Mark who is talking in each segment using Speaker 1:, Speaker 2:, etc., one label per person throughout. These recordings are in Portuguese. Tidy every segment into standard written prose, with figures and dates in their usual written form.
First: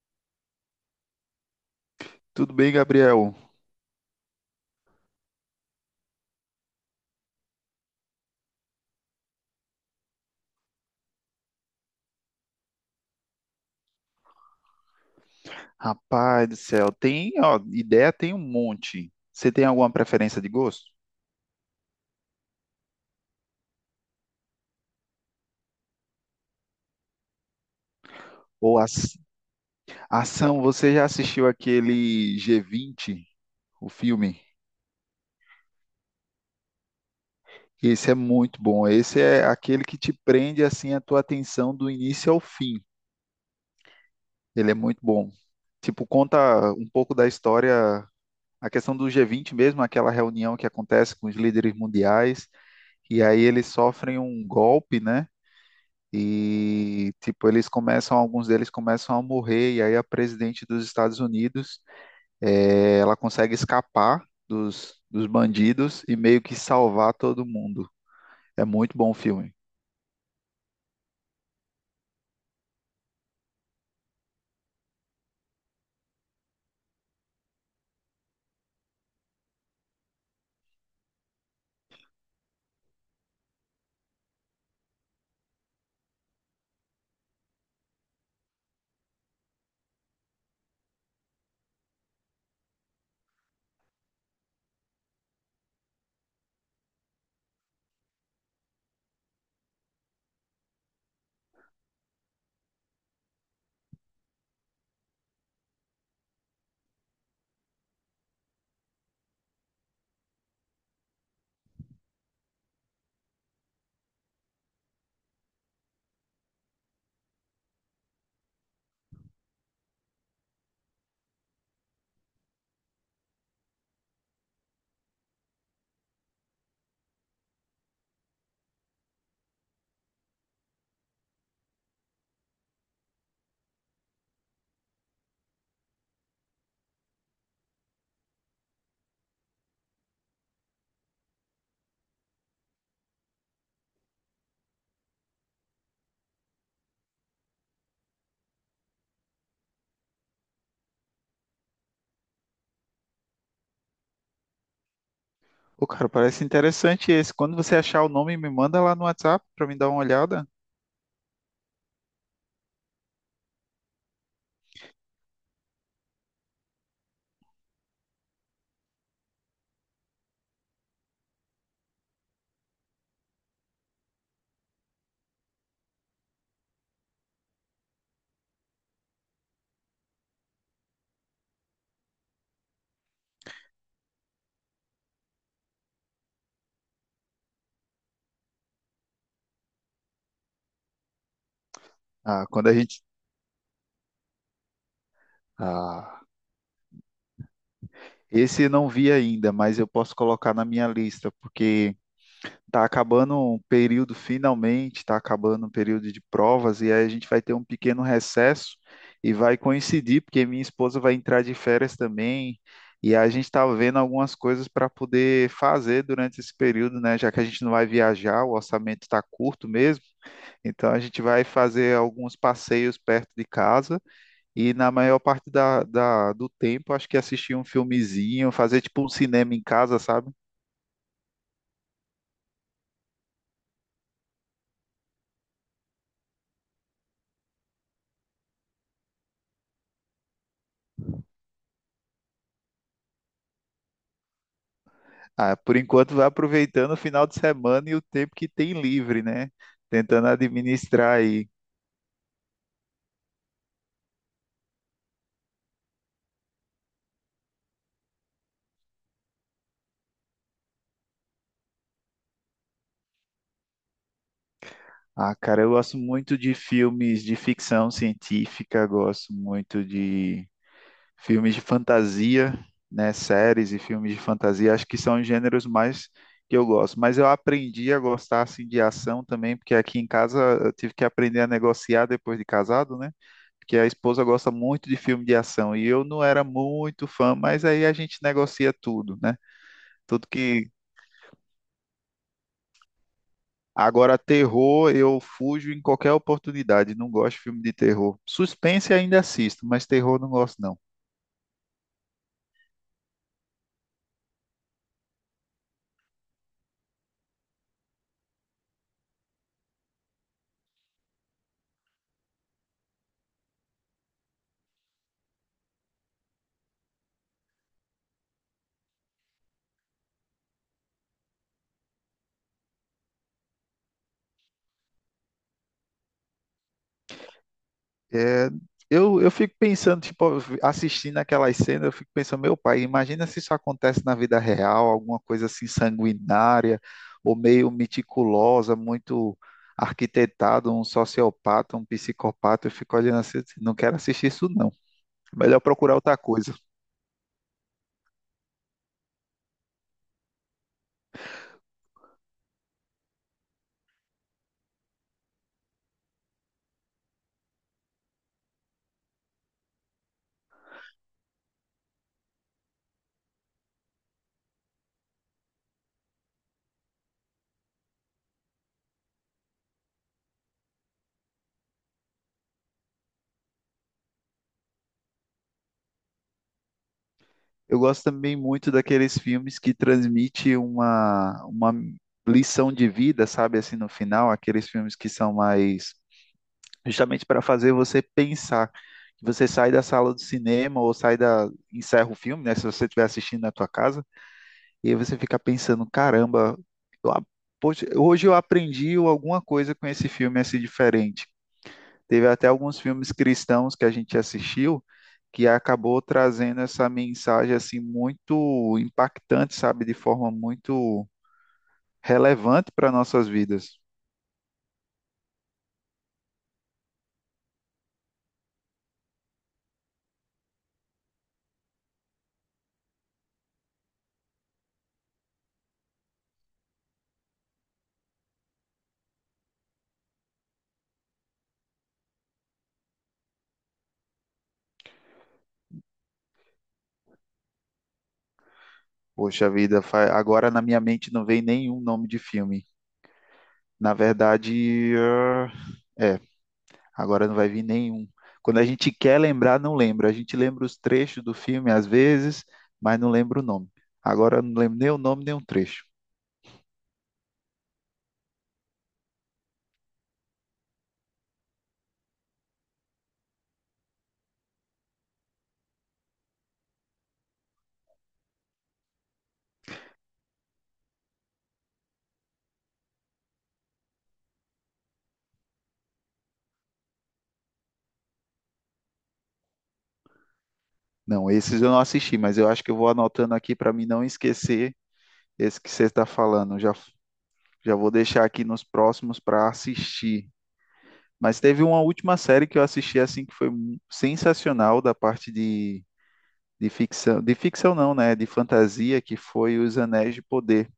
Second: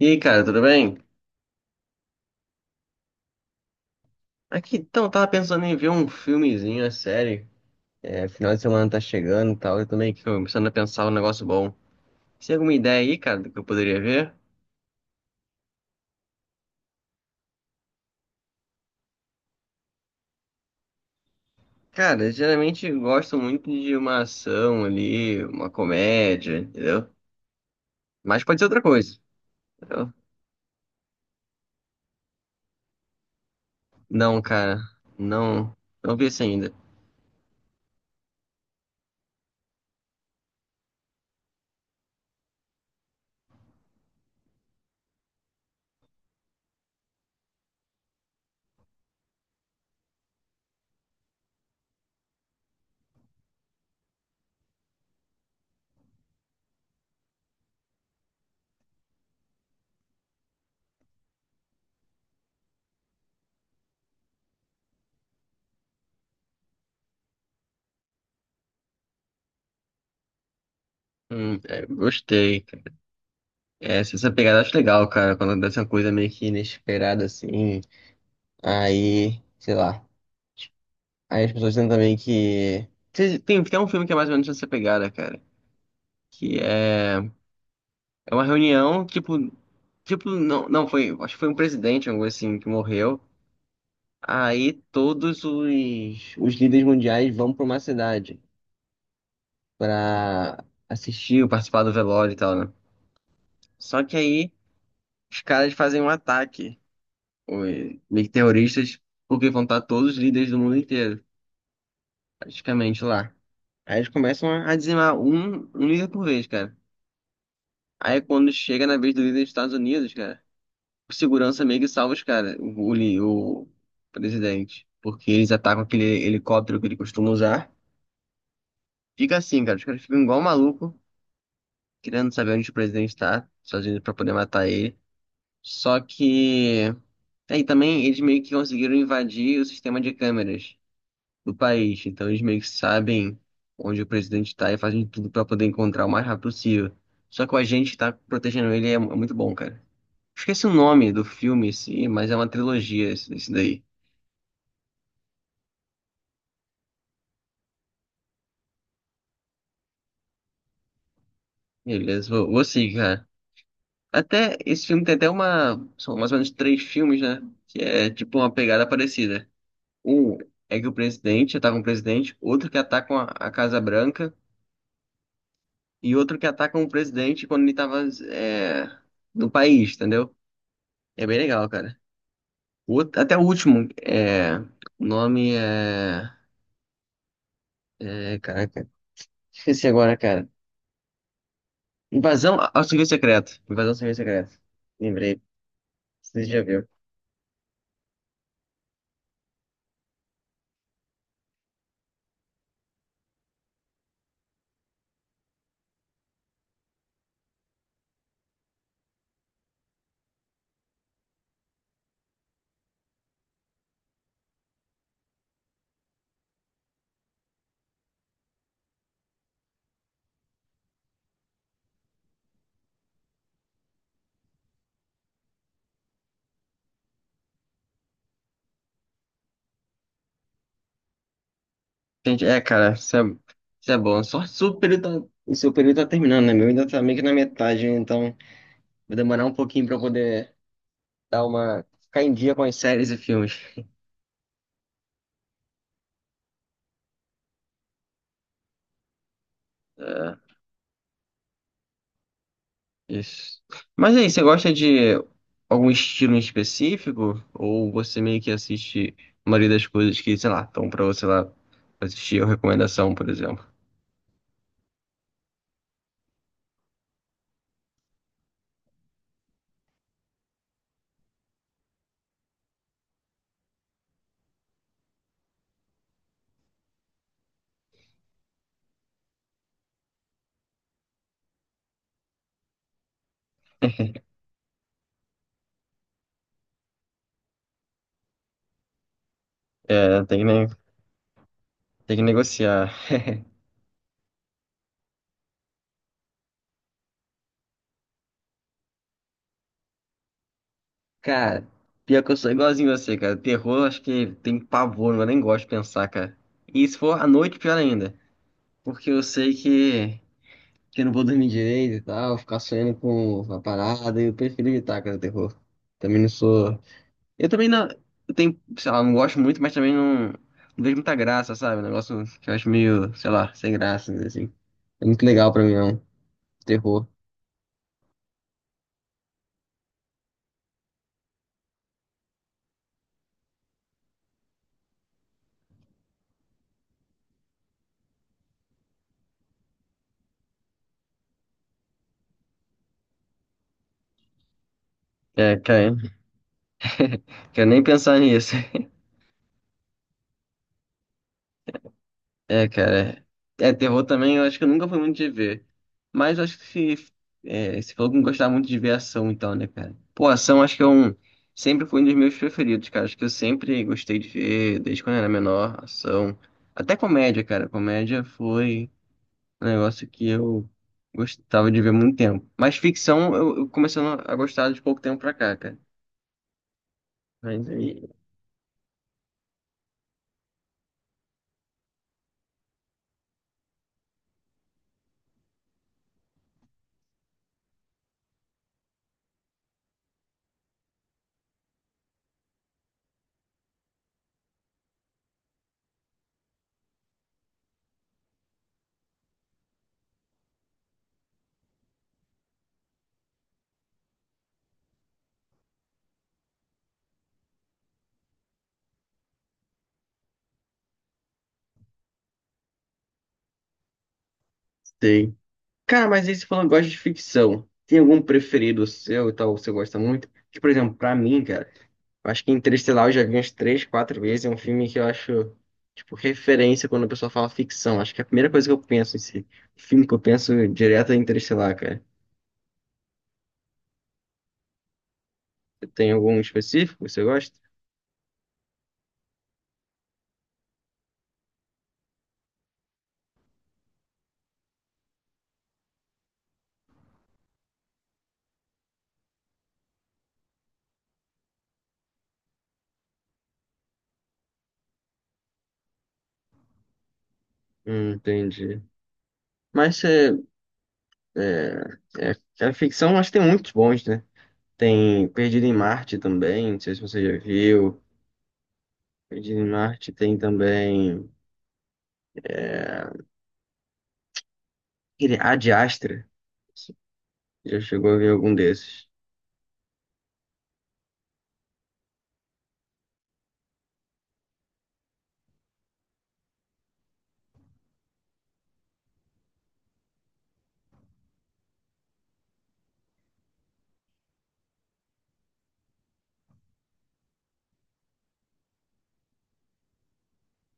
Speaker 1: E aí, cara, tudo bem?
Speaker 2: Tudo bem, Gabriel?
Speaker 1: Aqui, então, tava pensando em ver um filmezinho, a série. É, final de semana tá chegando e tal, eu tô meio que começando a pensar um negócio bom. Você tem alguma ideia aí, cara, do que eu poderia ver?
Speaker 2: Rapaz do céu, tem, ó, ideia tem um monte. Você tem alguma preferência de gosto?
Speaker 1: Cara, eu geralmente gosto muito de uma ação ali, uma comédia, entendeu? Mas pode ser
Speaker 2: Ou
Speaker 1: outra
Speaker 2: as-
Speaker 1: coisa, entendeu?
Speaker 2: Ação, você já assistiu aquele G20, o filme?
Speaker 1: Não, cara, não, não vi isso ainda.
Speaker 2: Esse é muito bom. Esse é aquele que te prende assim a tua atenção do início ao fim. Ele é muito bom. Tipo, conta um pouco da história, a questão do G20 mesmo, aquela reunião que acontece com os líderes mundiais, e aí eles sofrem um golpe, né? E, tipo, eles começam, alguns deles começam a morrer, e aí a presidente dos Estados Unidos, ela consegue escapar dos bandidos e meio que salvar todo mundo. É muito bom o filme.
Speaker 1: É, gostei, cara. É, se essa pegada eu acho legal, cara, quando acontece uma coisa meio que inesperada assim, aí, sei lá. Aí as pessoas dizem também que. Tem até um filme que é mais ou menos essa pegada, cara. Que é. É uma reunião, tipo. Tipo, não, não, foi. Acho que foi um presidente, algo assim, que morreu. Aí todos os líderes mundiais vão pra uma cidade pra assistir ou participar do velório e tal, né? Só que aí os caras fazem um ataque, os meio que terroristas, porque vão estar todos os líderes do mundo inteiro, praticamente lá. Aí eles começam a dizimar um líder por vez, cara. Aí quando chega na vez do líder dos Estados Unidos, cara, o segurança meio que salva os caras, o presidente. Porque eles atacam aquele helicóptero que ele costuma usar. Fica assim, cara, os caras ficam igual maluco, querendo saber onde o presidente tá, sozinho pra poder matar ele. Só que. Aí também eles meio que conseguiram invadir o sistema de câmeras do país. Então eles meio que sabem onde o presidente tá e fazem tudo pra poder encontrar o mais rápido possível. Só que o agente que tá protegendo ele é é muito bom, cara. Esqueci o nome do filme em si, mas é uma trilogia esse, esse daí.
Speaker 2: Ô, cara, parece interessante esse. Quando você achar o nome, me manda lá no WhatsApp pra me dar uma olhada.
Speaker 1: Beleza, vou seguir, cara. Até, esse filme tem até uma, são mais ou menos três filmes, né? Que é tipo uma pegada parecida. Um é que o presidente ataca um presidente, outro que atacam a Casa Branca e outro que atacam o presidente quando ele tava é, no país, entendeu? É bem legal, cara. Até o último, é, o nome é, é, caraca, esqueci agora, cara.
Speaker 2: Ah,
Speaker 1: Invasão
Speaker 2: quando a
Speaker 1: ao
Speaker 2: gente...
Speaker 1: serviço secreto. Invasão ao serviço secreto. Lembrei.
Speaker 2: Ah,
Speaker 1: Você já viu.
Speaker 2: esse eu não vi ainda, mas eu posso colocar na minha lista, porque... Tá acabando um período finalmente, tá acabando um período de provas, e aí a gente vai ter um pequeno recesso e vai coincidir, porque minha esposa vai entrar de férias também, e a gente está vendo algumas coisas para poder fazer durante esse período, né? Já que a gente não vai viajar, o orçamento está curto mesmo, então a gente vai fazer alguns passeios perto de casa e na maior parte do tempo, acho que assistir um filmezinho, fazer tipo um cinema em casa, sabe?
Speaker 1: Gente, é, cara, isso é bom. Só se o período tá, o seu período tá terminando, né? Meu ainda tá meio que na metade, então vai demorar um pouquinho pra eu poder dar uma. Ficar em dia com as séries e filmes.
Speaker 2: Ah, por enquanto vai aproveitando o final de semana e o tempo que tem livre, né? Tentando
Speaker 1: É,
Speaker 2: administrar aí.
Speaker 1: isso. Mas aí, você gosta de algum estilo em específico? Ou você meio que assiste a maioria das coisas que, sei lá, estão pra você lá assistir ou recomendação, por exemplo?
Speaker 2: Ah, cara, eu gosto muito de filmes de ficção científica, gosto muito de filmes de fantasia, né? Séries e filmes de fantasia, acho que são os gêneros mais que eu gosto. Mas eu aprendi a gostar assim de ação também, porque aqui em casa eu tive que aprender a negociar depois de casado, né? Porque a esposa gosta muito de filme de ação e eu não era muito fã, mas aí a gente negocia tudo, né?
Speaker 1: É,
Speaker 2: Tudo
Speaker 1: tem que,
Speaker 2: que
Speaker 1: tem que negociar.
Speaker 2: Agora, terror, eu fujo em qualquer oportunidade, não gosto de filme de terror. Suspense ainda assisto, mas terror não gosto, não.
Speaker 1: Cara, pior que eu sou igualzinho você, cara. Terror, acho que tem pavor, eu nem gosto de pensar, cara. E se for à noite, pior ainda. Porque eu sei que eu não vou dormir direito e tal, ficar sonhando com a parada, eu prefiro evitar, cara, o terror. Também não sou. Eu também não. Eu tenho, sei lá, não gosto muito, mas também não vejo muita graça, sabe? Um negócio que eu acho meio, sei lá, sem graça, assim. É muito legal pra mim, não. Terror.
Speaker 2: É, eu fico pensando, tipo, assistindo aquelas cenas, eu fico pensando, meu pai, imagina se isso acontece na vida real, alguma coisa assim sanguinária, ou meio meticulosa, muito arquitetado, um sociopata, um psicopata, eu fico olhando assim, não quero assistir isso não.
Speaker 1: É,
Speaker 2: Melhor
Speaker 1: cara,
Speaker 2: procurar outra coisa.
Speaker 1: quero nem pensar nisso. É, cara. É, terror também, eu acho que eu nunca fui muito de ver. Mas eu acho que se, é, você falou que não gostava muito de ver ação, então, né, cara? Pô, ação acho que é um. Sempre foi um dos meus preferidos, cara. Acho que eu sempre gostei de ver, desde quando eu era menor, ação. Até comédia, cara. Comédia foi um negócio que eu gostava de ver há muito tempo. Mas ficção eu comecei a gostar de pouco tempo pra cá, cara. Mas
Speaker 2: Eu gosto
Speaker 1: aí.
Speaker 2: também muito daqueles filmes que transmitem uma lição de vida, sabe, assim, no final, aqueles filmes que são mais justamente para fazer você pensar. Que Você sai da sala do cinema ou sai da, encerra o filme, né? Se você estiver assistindo na tua casa, e aí você fica pensando, caramba, eu a- poxa, hoje eu aprendi alguma coisa com esse filme assim diferente. Teve até alguns filmes cristãos que a gente assistiu que acabou trazendo essa mensagem assim muito impactante, sabe, de forma muito relevante para nossas vidas.
Speaker 1: Sei. Cara, mas aí você falando que gosta de ficção. Tem algum preferido seu e tal, que você gosta muito? Que, por exemplo, pra mim, cara, eu acho que Interestelar eu já vi umas três, quatro vezes. É um filme que eu acho, tipo, referência quando a pessoa fala ficção. Acho que é a primeira coisa que eu penso em si. O filme que eu penso direto é Interestelar, cara. Tem algum específico que você gosta?
Speaker 2: Poxa vida, agora na minha mente não vem nenhum nome de filme. Na verdade, é, agora não vai vir nenhum. Quando a gente quer lembrar, não lembra. A gente lembra os trechos do filme às vezes, mas não lembra o nome. Agora eu não lembro nem o nome, nem o trecho.
Speaker 1: Entendi. Mas é, é, a ficção, acho que tem muitos bons, né? Tem Perdido em Marte também, não sei se você já viu. Perdido em Marte tem também. Aquele Ad Astra. Já chegou a ver algum desses?
Speaker 2: Não, esses eu não assisti, mas eu acho que eu vou anotando aqui para mim não esquecer esse que você está falando. Já vou deixar aqui nos próximos para assistir. Mas teve uma última série que eu assisti assim que foi sensacional da parte de ficção não, né, de fantasia, que foi Os Anéis de Poder.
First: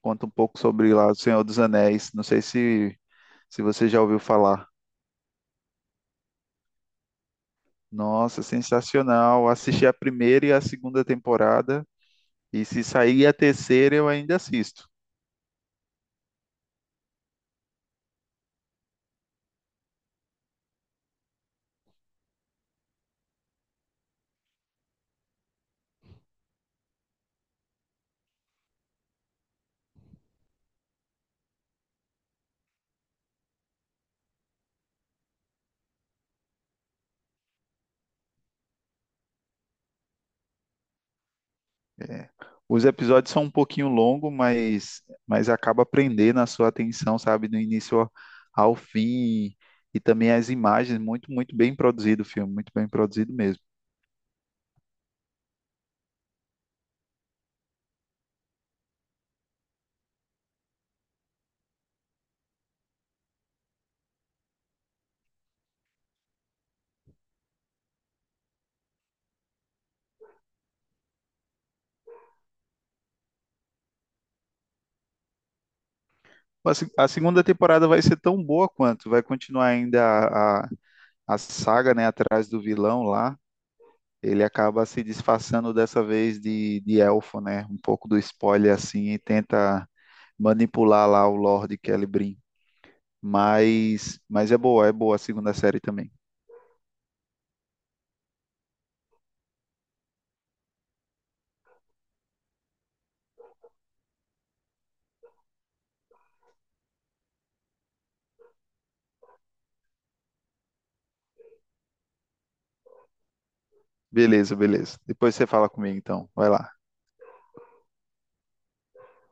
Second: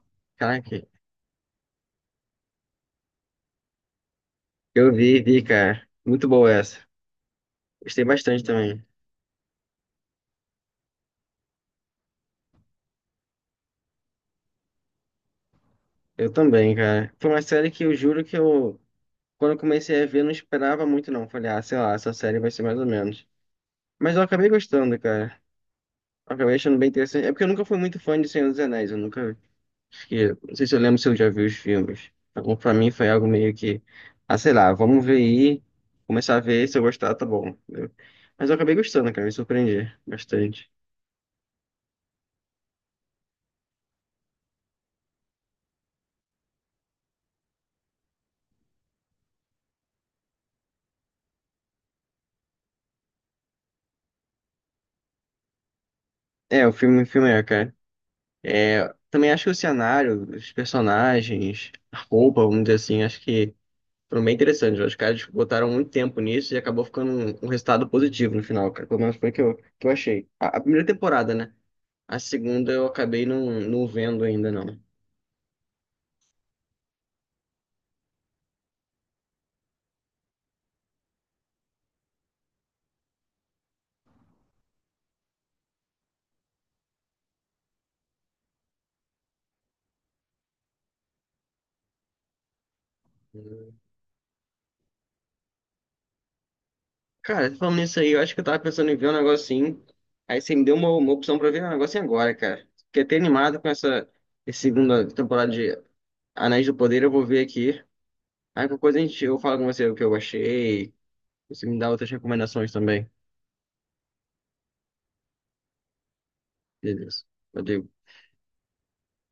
Speaker 2: Conta um pouco
Speaker 1: Caraca,
Speaker 2: sobre lá O Senhor dos Anéis. Não sei se, se você já ouviu falar.
Speaker 1: eu vi, vi, cara. Muito boa essa. Gostei bastante
Speaker 2: Nossa,
Speaker 1: também.
Speaker 2: sensacional. Assisti a primeira e a segunda temporada. E se sair a terceira, eu ainda assisto.
Speaker 1: Eu também, cara. Foi uma série que eu juro que eu, quando eu comecei a ver, não esperava muito, não. Falei, ah, sei lá, essa série vai ser mais ou menos. Mas eu acabei gostando, cara. Eu acabei achando bem interessante. É porque eu nunca fui muito fã de Senhor dos Anéis. Eu nunca. Acho que não sei se eu lembro se eu já vi os filmes. Então, pra mim foi algo meio que. Ah, sei lá, vamos ver aí. Começar a ver, se eu gostar, tá bom. Entendeu? Mas eu acabei gostando, cara. Me surpreendi bastante.
Speaker 2: É, os episódios são um pouquinho longos, mas acaba prendendo a sua atenção, sabe? Do início ao fim. E também as imagens. Muito, muito bem produzido o filme. Muito bem produzido mesmo.
Speaker 1: É, o filme é, cara. É, também acho que o cenário, os personagens, a roupa, vamos dizer assim, acho que foram bem interessantes. Os caras botaram muito tempo nisso e acabou ficando um resultado positivo no final, cara. Pelo menos foi o que eu achei. A primeira temporada, né? A segunda eu acabei não vendo ainda, não.
Speaker 2: A se- A segunda temporada vai ser tão boa quanto. Vai continuar ainda a saga, né? Atrás do vilão lá ele acaba se disfarçando dessa vez de elfo, né? Um pouco do spoiler assim e tenta manipular lá o Lord Celebrim. Mas é boa a segunda série também.
Speaker 1: Cara, falando nisso aí, eu acho que eu tava pensando em ver um negocinho. Aí você me deu uma opção pra ver um negocinho agora, cara. Fiquei até animado com essa, essa segunda temporada de Anéis do Poder, eu vou ver aqui. Aí qualquer coisa a gente, eu falo com você o que eu achei. Você me dá outras recomendações também.
Speaker 2: Beleza, beleza. Depois você fala comigo então. Vai lá.
Speaker 1: Beleza. Valeu.